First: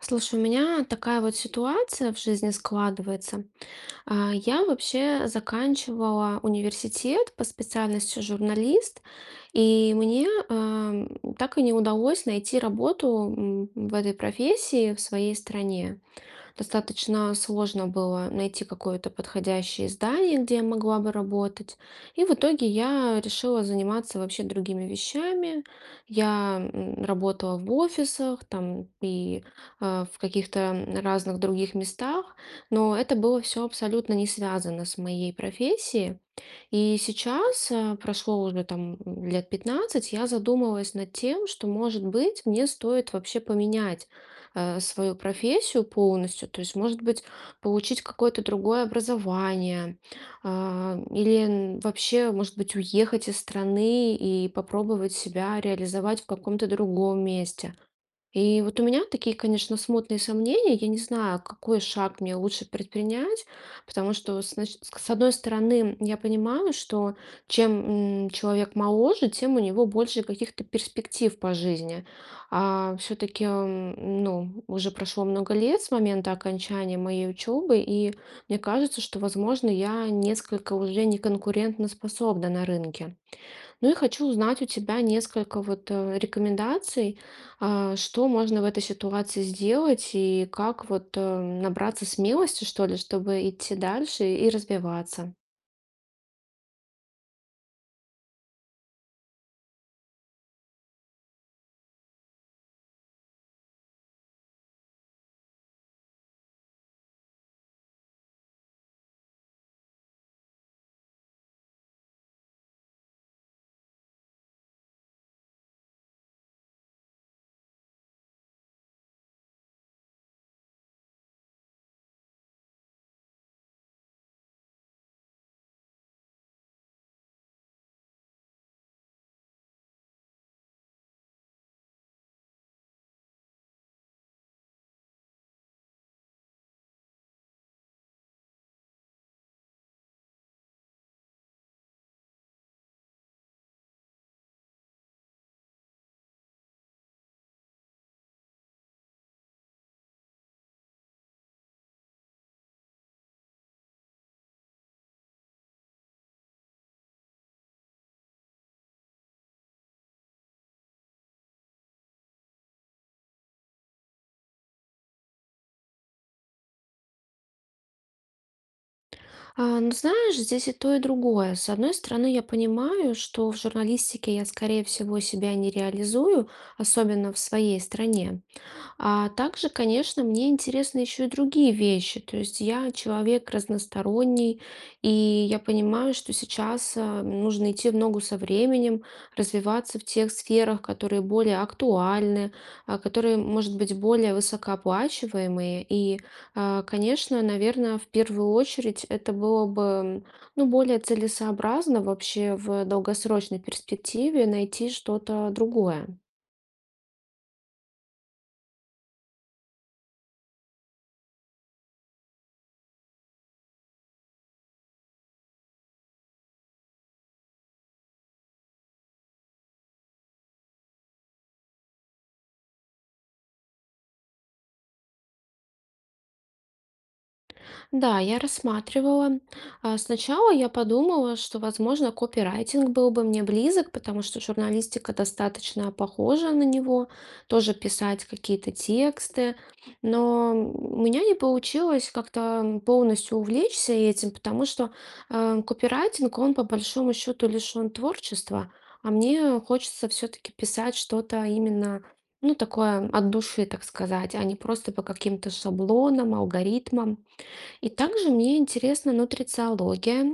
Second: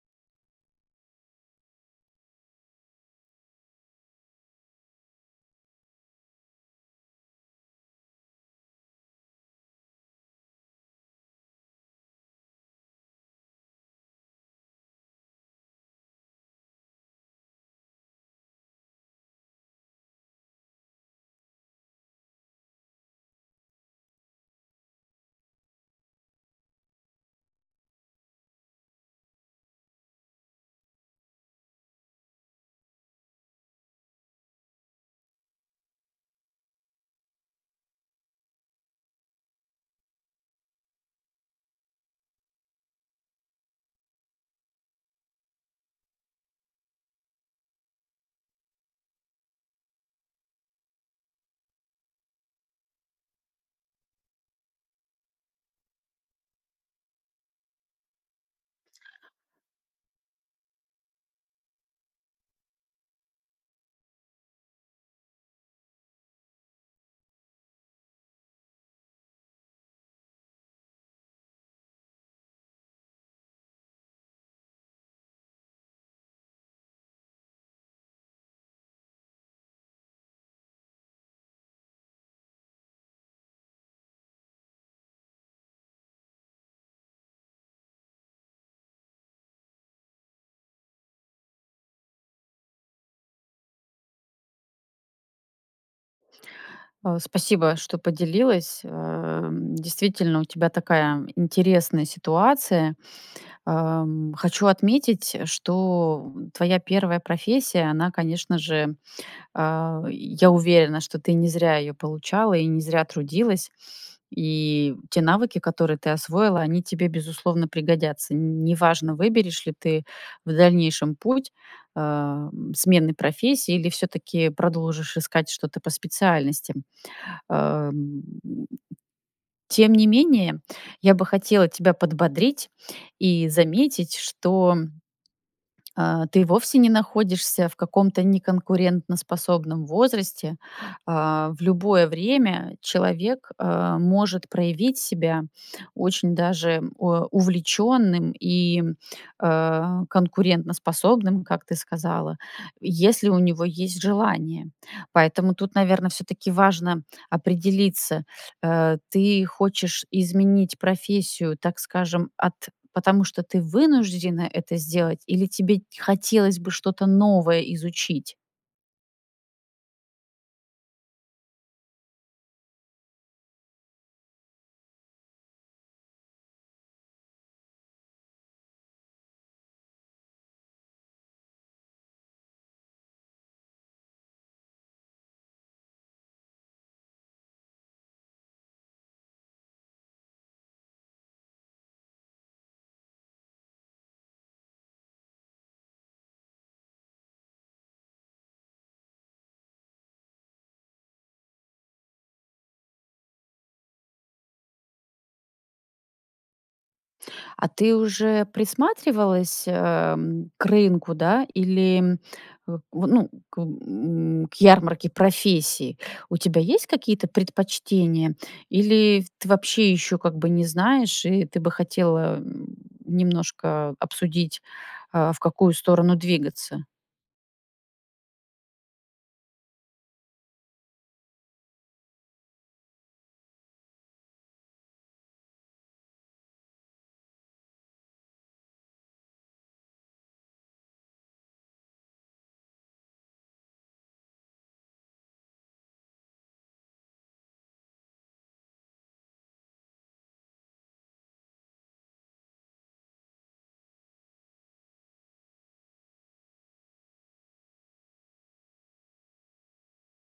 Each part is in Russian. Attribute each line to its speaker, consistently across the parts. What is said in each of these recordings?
Speaker 1: Слушай, у меня такая вот ситуация в жизни складывается. А, я вообще заканчивала университет по специальности "журналист" и мне, э, так и не удалось найти работу, м, в этой профессии в своей стране. Достаточно сложно было найти какое-то подходящее издание, где я могла бы работать. И в итоге я решила заниматься вообще другими вещами. Я, м, работала в офисах, там, и, э, в каких-то разных других местах. Но это было всё абсолютно не связано с моей профессией. И сейчас, э, прошло уже, там, лет 15, я задумалась над тем, что, может быть, мне стоит вообще поменять, э, свою профессию полностью. То есть, может быть, получить какое-то другое образование. А, или н вообще, может быть, уехать из страны и попробовать себя реализовать в каком-то другом месте. И вот у меня такие, конечно, смутные сомнения. Я не знаю, какой шаг мне лучше предпринять. Потому что, с начи к с одной стороны, я понимаю, что чем, м, человек моложе, тем у него больше каких-то перспектив по жизни. А, всё-таки, м, ну, уже прошло много лет с момента окончания моей учебы, и мне кажется, что, возможно, я несколько уже не конкурентноспособна на рынке. Ну, и хочу узнать у тебя несколько вот, э, рекомендаций, э, что можно в этой ситуации сделать? И как, вот, э, набраться смелости, что ли, чтобы идти дальше и развиваться?
Speaker 2: А, спасибо, что поделилась. Эм, действительно у тебя такая интересная ситуация. Ам, хочу отметить, что, м, твоя 1 профессия- она, конечно же, а Я уверена, что ты не зря её получала и не зря трудилась, и те навыки, которые ты освоила, они тебе, безусловно пригодятся. Н неважно, выберешь ли ты в дальнейшем путь, ам, смены профессии или всё-таки продолжишь искать что-то по специальности. Ам. Тем не менее, я бы хотела тебя подбодрить и заметить, что, а, ты вовсе не находишься в каком-то неконкурентоспособном возрасте. А, в любое время человек, а, может проявить себя очень даже о увлечённым и, а, конкурентоспособным, как ты сказала, если у него есть желание. Поэтому тут, наверно, всё-таки важно определиться. Э, ты хочешь изменить профессию, так скажем, от потому что ты вынуждена это сделать или тебе хотелось бы что-то новое изучить?
Speaker 1: А ну знаешь, здесь и то, и другое. С одной стороны, я понимаю, что в журналистике я, скорее всего, себя не реализую, особенно в своей стране. А также, конечно, мне интересны еще и другие вещи. То есть я человек разносторонний, и я понимаю, что сейчас, а, нужно идти в ногу со временем, развиваться в тех сферах, которые более актуальны, а, которые, может быть, более высокооплачиваемые. И, а, конечно, наверно, в 1 очередь это было бы, м, ну, более целесообразно вообще в долгосрочной перспективе найти что-то другое.
Speaker 2: А ты уже присматривалась, эм, к рынку, да, или, м, в ну, к м, к ярмарке профессий? У тебя есть какие-то предпочтения или в тв ты вообще ещё как бы не знаешь и ты бы хотела, м, немножко обсудить, а, в какую сторону двигаться?
Speaker 1: Да, я рассматривала. А, сначала я подумала, что, возможно, копирайтинг был бы мне близок, потому что журналистика достаточно похожа на него, тоже писать какие-то тексты. Но, м, у меня не получилось как-то, м, полностью увлечься этим, потому что, а, копирайтинг- он по большому счету лишен творчества, а мне хочется всё-таки писать что-то именно, ну, такое- от души, так сказать, а не просто по каким-то шаблонам, алгоритмам. И также мне интересна нутрициология.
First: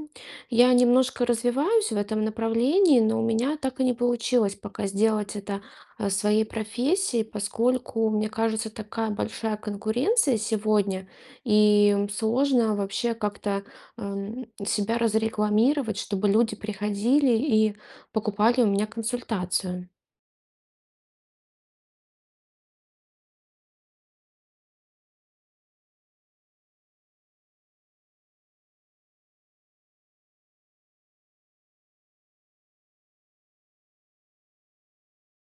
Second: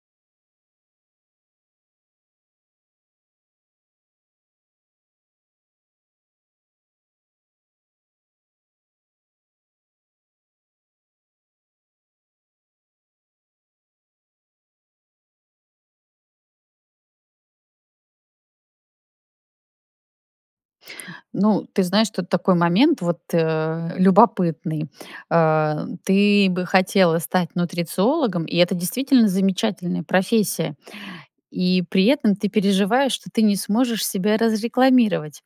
Speaker 1: Я немножко развиваюсь в этом направлении, но у меня так и не получилось пока сделать это, а, своей профессией, поскольку, мне кажется, такая большая конкуренция сегодня, и, м, сложно вообще как-то, ам, себя разрекламировать, чтобы люди приходили и покупали у меня консультацию.
Speaker 2: Ну, ты знаешь, тут такой момент, вот, э, любопытный. А, ты бы хотела стать нутрициологом- и это действительно замечательная профессия. И при этом ты переживаешь, что ты не сможешь себя разрекламировать.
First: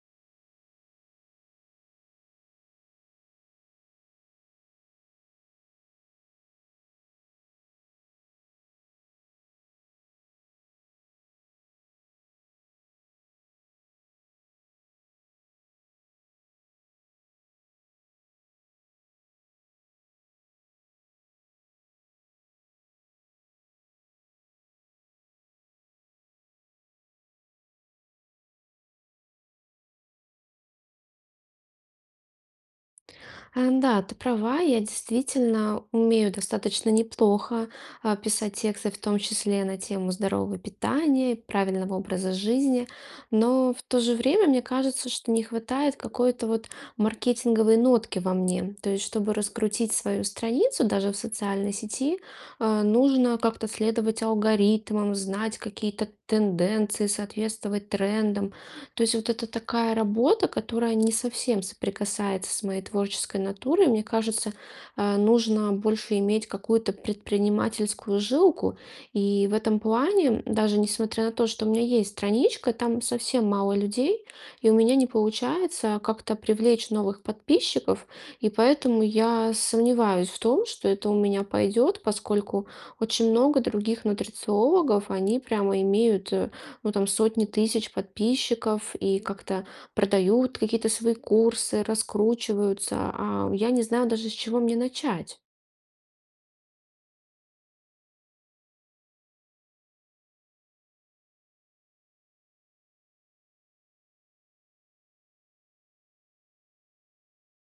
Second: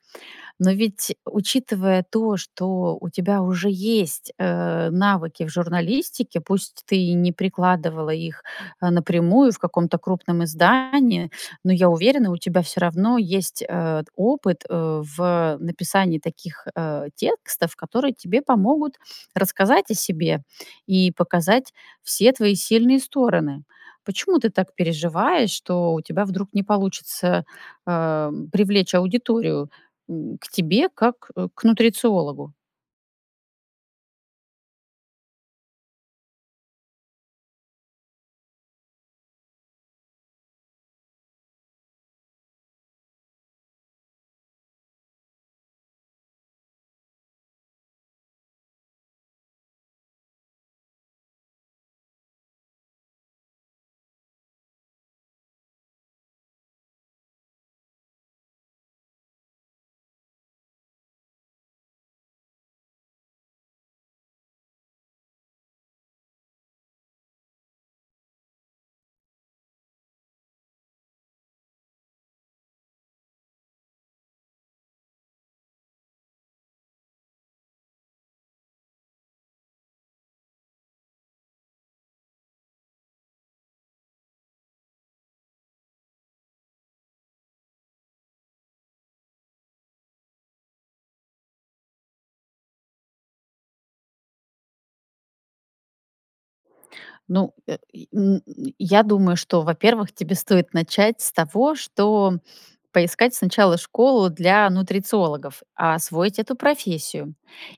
Speaker 2: Но ведь, учитывая то, что у тебя уже есть, э, навыки в журналистике, пусть ты и не прикладывала их, а, напрямую в каком-то крупном издании, но, я уверена, у тебя всё равно есть, э, опыт, э, в написании таких, э, текстов, которые тебе помогут рассказать о себе и показать все твои сильные стороны. Почему ты так переживаешь, что у тебя вдруг не получится, эм, привлечь аудиторию, м, к тебе как к нутрициологу?
Speaker 1: А, да, ты права. Я действительно умею достаточно неплохо, а, писать тексты, в том числе, на тему здорового питания, правильного образа жизни. Но, в то же время, мне кажется, что не хватает какой-то вот маркетинговой нотки во мне. То есть, чтобы раскрутить свою страницу даже в социальной сети, а, нужно как-то следовать алгоритмам, знать какие-то тенденции, соответствовать трендам. То есть вот это такая работа, которая не совсем соприкасается с моей творческой натурой. Мне кажется, а, нужно больше иметь какую-то предпринимательскую жилку. И в этом плане, м, даже несмотря на то, что у меня есть страничка, там совсем мало людей, и у меня не получается как-то привлечь новых подписчиков. И поэтому я сомневаюсь в том, что это у меня пойдет, поскольку очень много других нутрициологов, они прямо имеют, а, ну, там сотни тысяч подписчиков и как-то продают какие-то свои курсы, раскручиваются. А я не знаю даже с чего мне начать.
Speaker 2: Ну, э, и, м, я думаю, что, во-первых, тебе стоит начать с того, что поискать сначала школу для нутрициологов, а, освоить эту профессию.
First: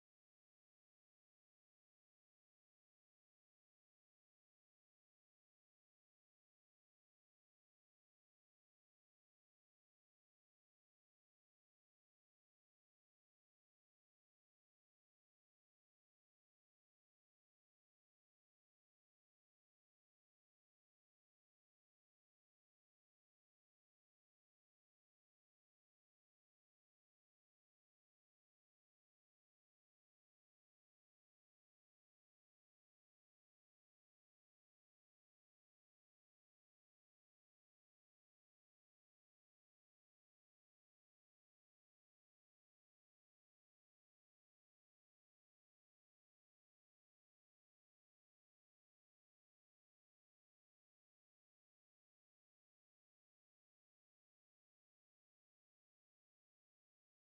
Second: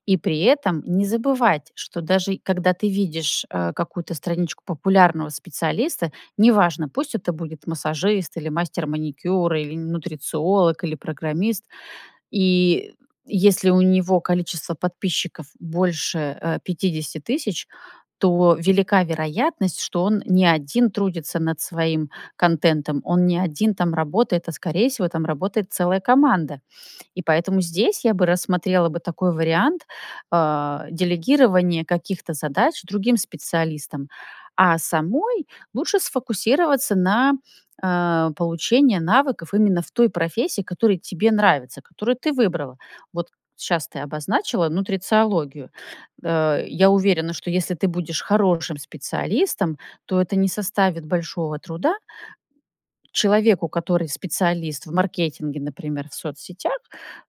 Speaker 2: И при этом не забывать, что даже когда ты видишь, э, какую-то страничку популярного специалиста- неважно, пусть это будет массажист или мастер маникюра, или н нутрициолог, или программист. И, м, если у него количество подписчиков больше, э, 50 тысяч, то велика вероятность, что он не 1 трудится над своим контентом, он не 1 там работает, а, скорее всего, там работает целая команда. И поэтому здесь я бы рассмотрела бы такой вариант, а, делегирования каких-то задач другим специалистам, а самой лучше сфокусироваться на, а, получении навыков именно в той профессии, которая тебе нравится, которую ты выбрала. Вот щас ты обозначила нутрициологию. Э, я уверена, что если ты будешь хорошим специалистом, то это не составит большого труда человеку, который специалист в маркетинге, например, в соцсетях,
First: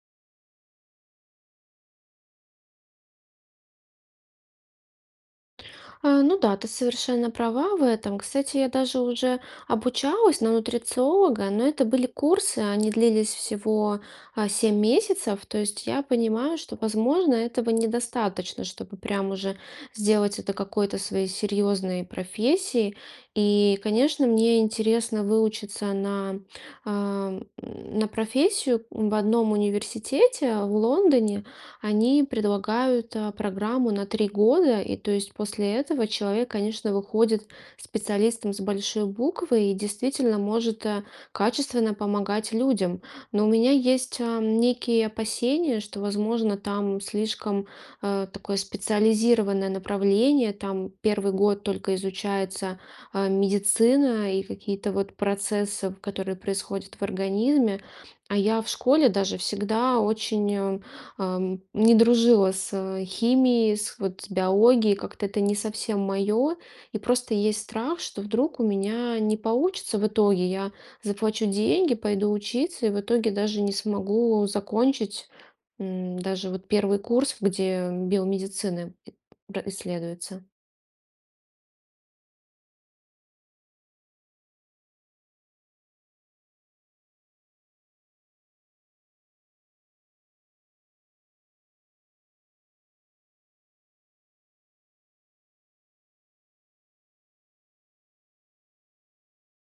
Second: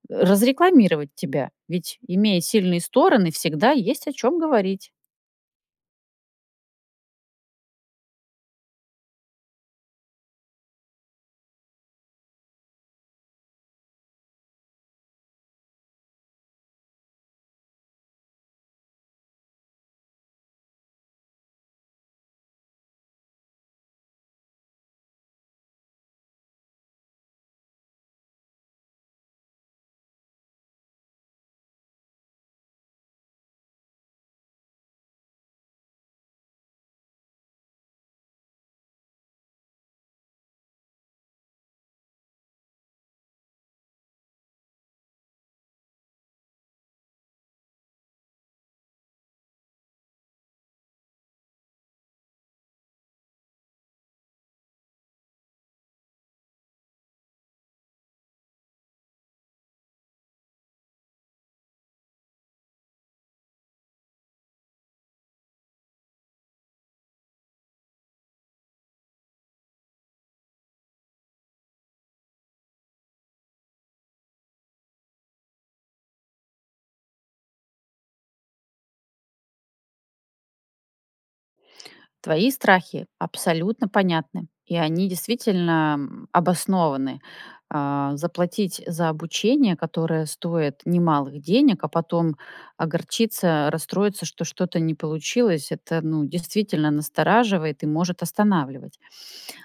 Speaker 2: э, разрекламировать тебя, ведь имея сильные стороны, всегда есть о чём говорить.
Speaker 1: А, ну да, ты совершенно права в этом. Кстати, я даже уже обучалась на нутрициолога, но это были курсы. Они длились всего, а, 7 месяцев. То есть я понимаю, что, возможно, этого недостаточно, чтобы прям уже сделать это какой-то своей серьезной профессией. И, конечно, мне интересно выучиться на, ам, на профессию в одном университете в Лондоне. Они предлагают, а, программу на 3 года. И, то есть, после этого человек, конечно, выходит специалистом с большой буквы и действительно может, э, качественно помогать людям. Но у меня есть, ам, некие опасения, что, возможно, там слишком, а, такое специализированное направление. Там 1 год только изучается, а, медицина и какие-то вот процессы, в которые происходят в организме. А я в школе даже всегда очень, э, ам, не дружила с химией, с, вот, с биологией. Как-то это не совсем мое. И просто есть страх, что вдруг у меня не получится в итоге. Я заплачу деньги, пойду учиться, и в итоге даже не смогу закончить, м, даже вот 1 курс, где биомедицина и ра исследуется.
Speaker 2: Твои страхи абсолютно понятны, и они действительно, м, обоснованы. Э, заплатить за обучение, которое стоит немалых денег, а потом огорчиться, расстроиться, что что-то не получилось- это, ну, действительно настораживает и может останавливать.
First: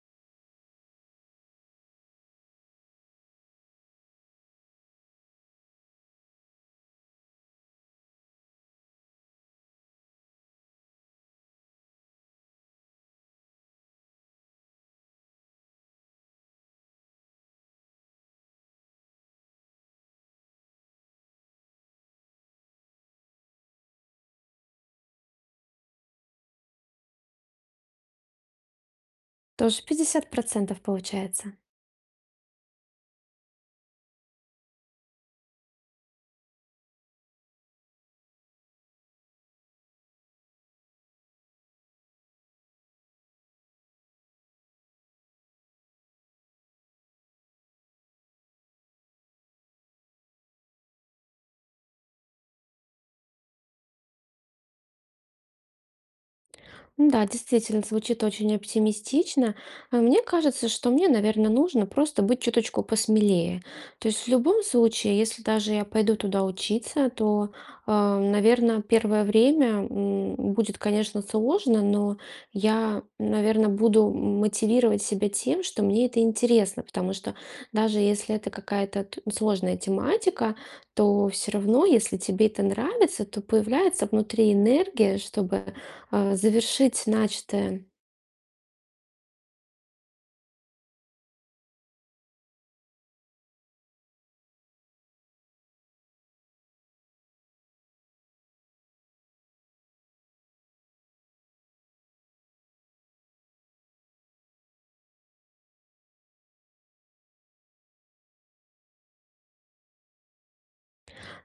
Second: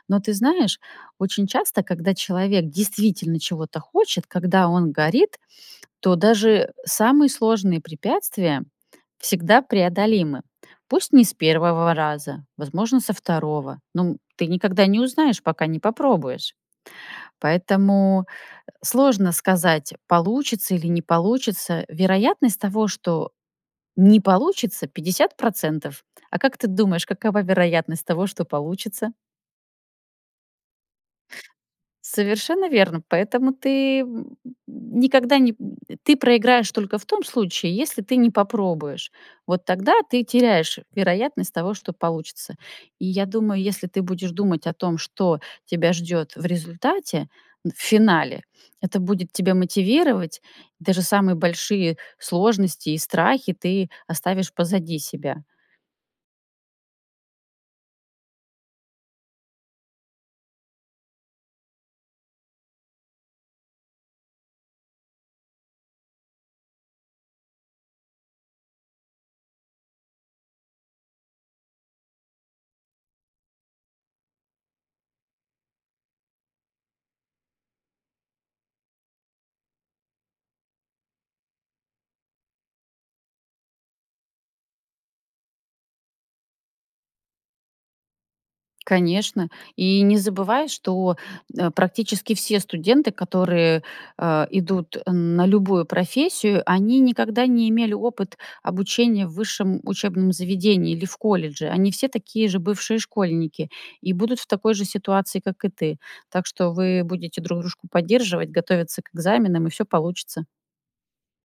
Speaker 2: Но ты знаешь, очень часто, когда человек действительно чего-то хочет, когда он горит, то даже самые сложные препятствия всегда преодолимы. Пусть не с 1 раза, возможно со 2, но, м, ты никогда не узнаешь, пока не попробуешь. Поэтому, э, сложно сказать, получится или не получится. Вероятность того, что не получится- 50 %. А как ты думаешь, какова вероятность того, что получится?
Speaker 1: Тоже 50 %, получается.
Speaker 2: Совершенно верно. Поэтому ты, м, м, никогда не, м, ты проиграешь только в том случае, если ты не попробуешь. Вот тогда ты теряешь вероятность того, что получится. И я думаю, если ты будешь думать о том, что тебя ждет в результате в финале, это будет тебя мотивировать. И даже самые большие сложности и страхи ты оставишь позади себя.
Speaker 1: Н-да, действительно, звучит очень оптимистично. А мне кажется, что мне, наверно, нужно просто быть чуточку посмелее. То есть, в любом случае, если даже я пойду туда учиться, то, а, наверно, 1 время, м, будет, конечно, сложно, но я, наверно, буду, м мотивировать себя тем, что мне это интересно. Потому что даже если это какая-то т сложная тематика, то всё равно, если тебе это нравится, то появляется внутри энергия, чтобы, а, завершить начатое.
Speaker 2: Конечно. И не забывай, что, э, практически все студенты, которые, а, идут, э, на любую профессию, они никогда не имели опыт обучения в высшем учебном заведении или в колледже. Они все такие же бывшие школьники и будут в такой же ситуации, как и ты. Так что вы будете друг дружку поддерживать, готовиться к экзаменам, и всё получится.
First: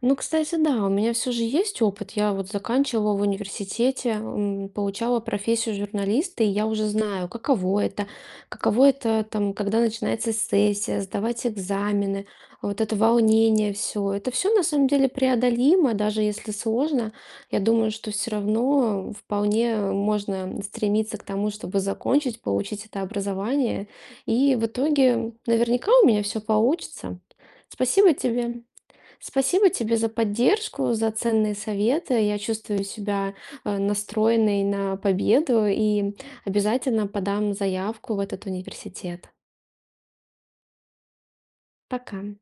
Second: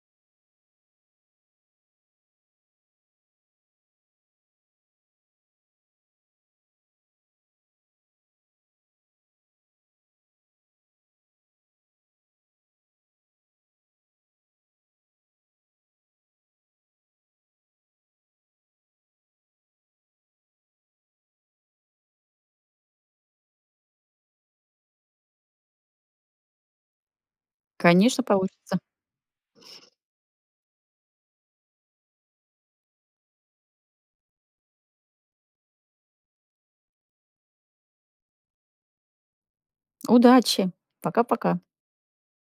Speaker 1: Ну, кстати, да, у меня всё же есть опыт. Я вот заканчивала в университете, м, получала профессию журналиста, и я уже знаю, каково это. Каково это, там, когда начинается сессия, сдавать экзамены. Вот это волнение всё- это всё, на самом деле, преодолимо, даже если сложно. Я думаю, что всё равно вполне можно стремиться к тому, чтобы закончить, получить это образование. И в итоге, наверняка, у меня всё получится. Спасибо
Speaker 2: Конечно
Speaker 1: тебе.
Speaker 2: получится.
Speaker 1: Спасибо тебе за поддержку, за ценные советы. Я чувствую себя, а, настроенной на победу, и обязательно подам заявку в этот университет.
Speaker 2: Удачи! Пока-пока.
Speaker 1: Пока!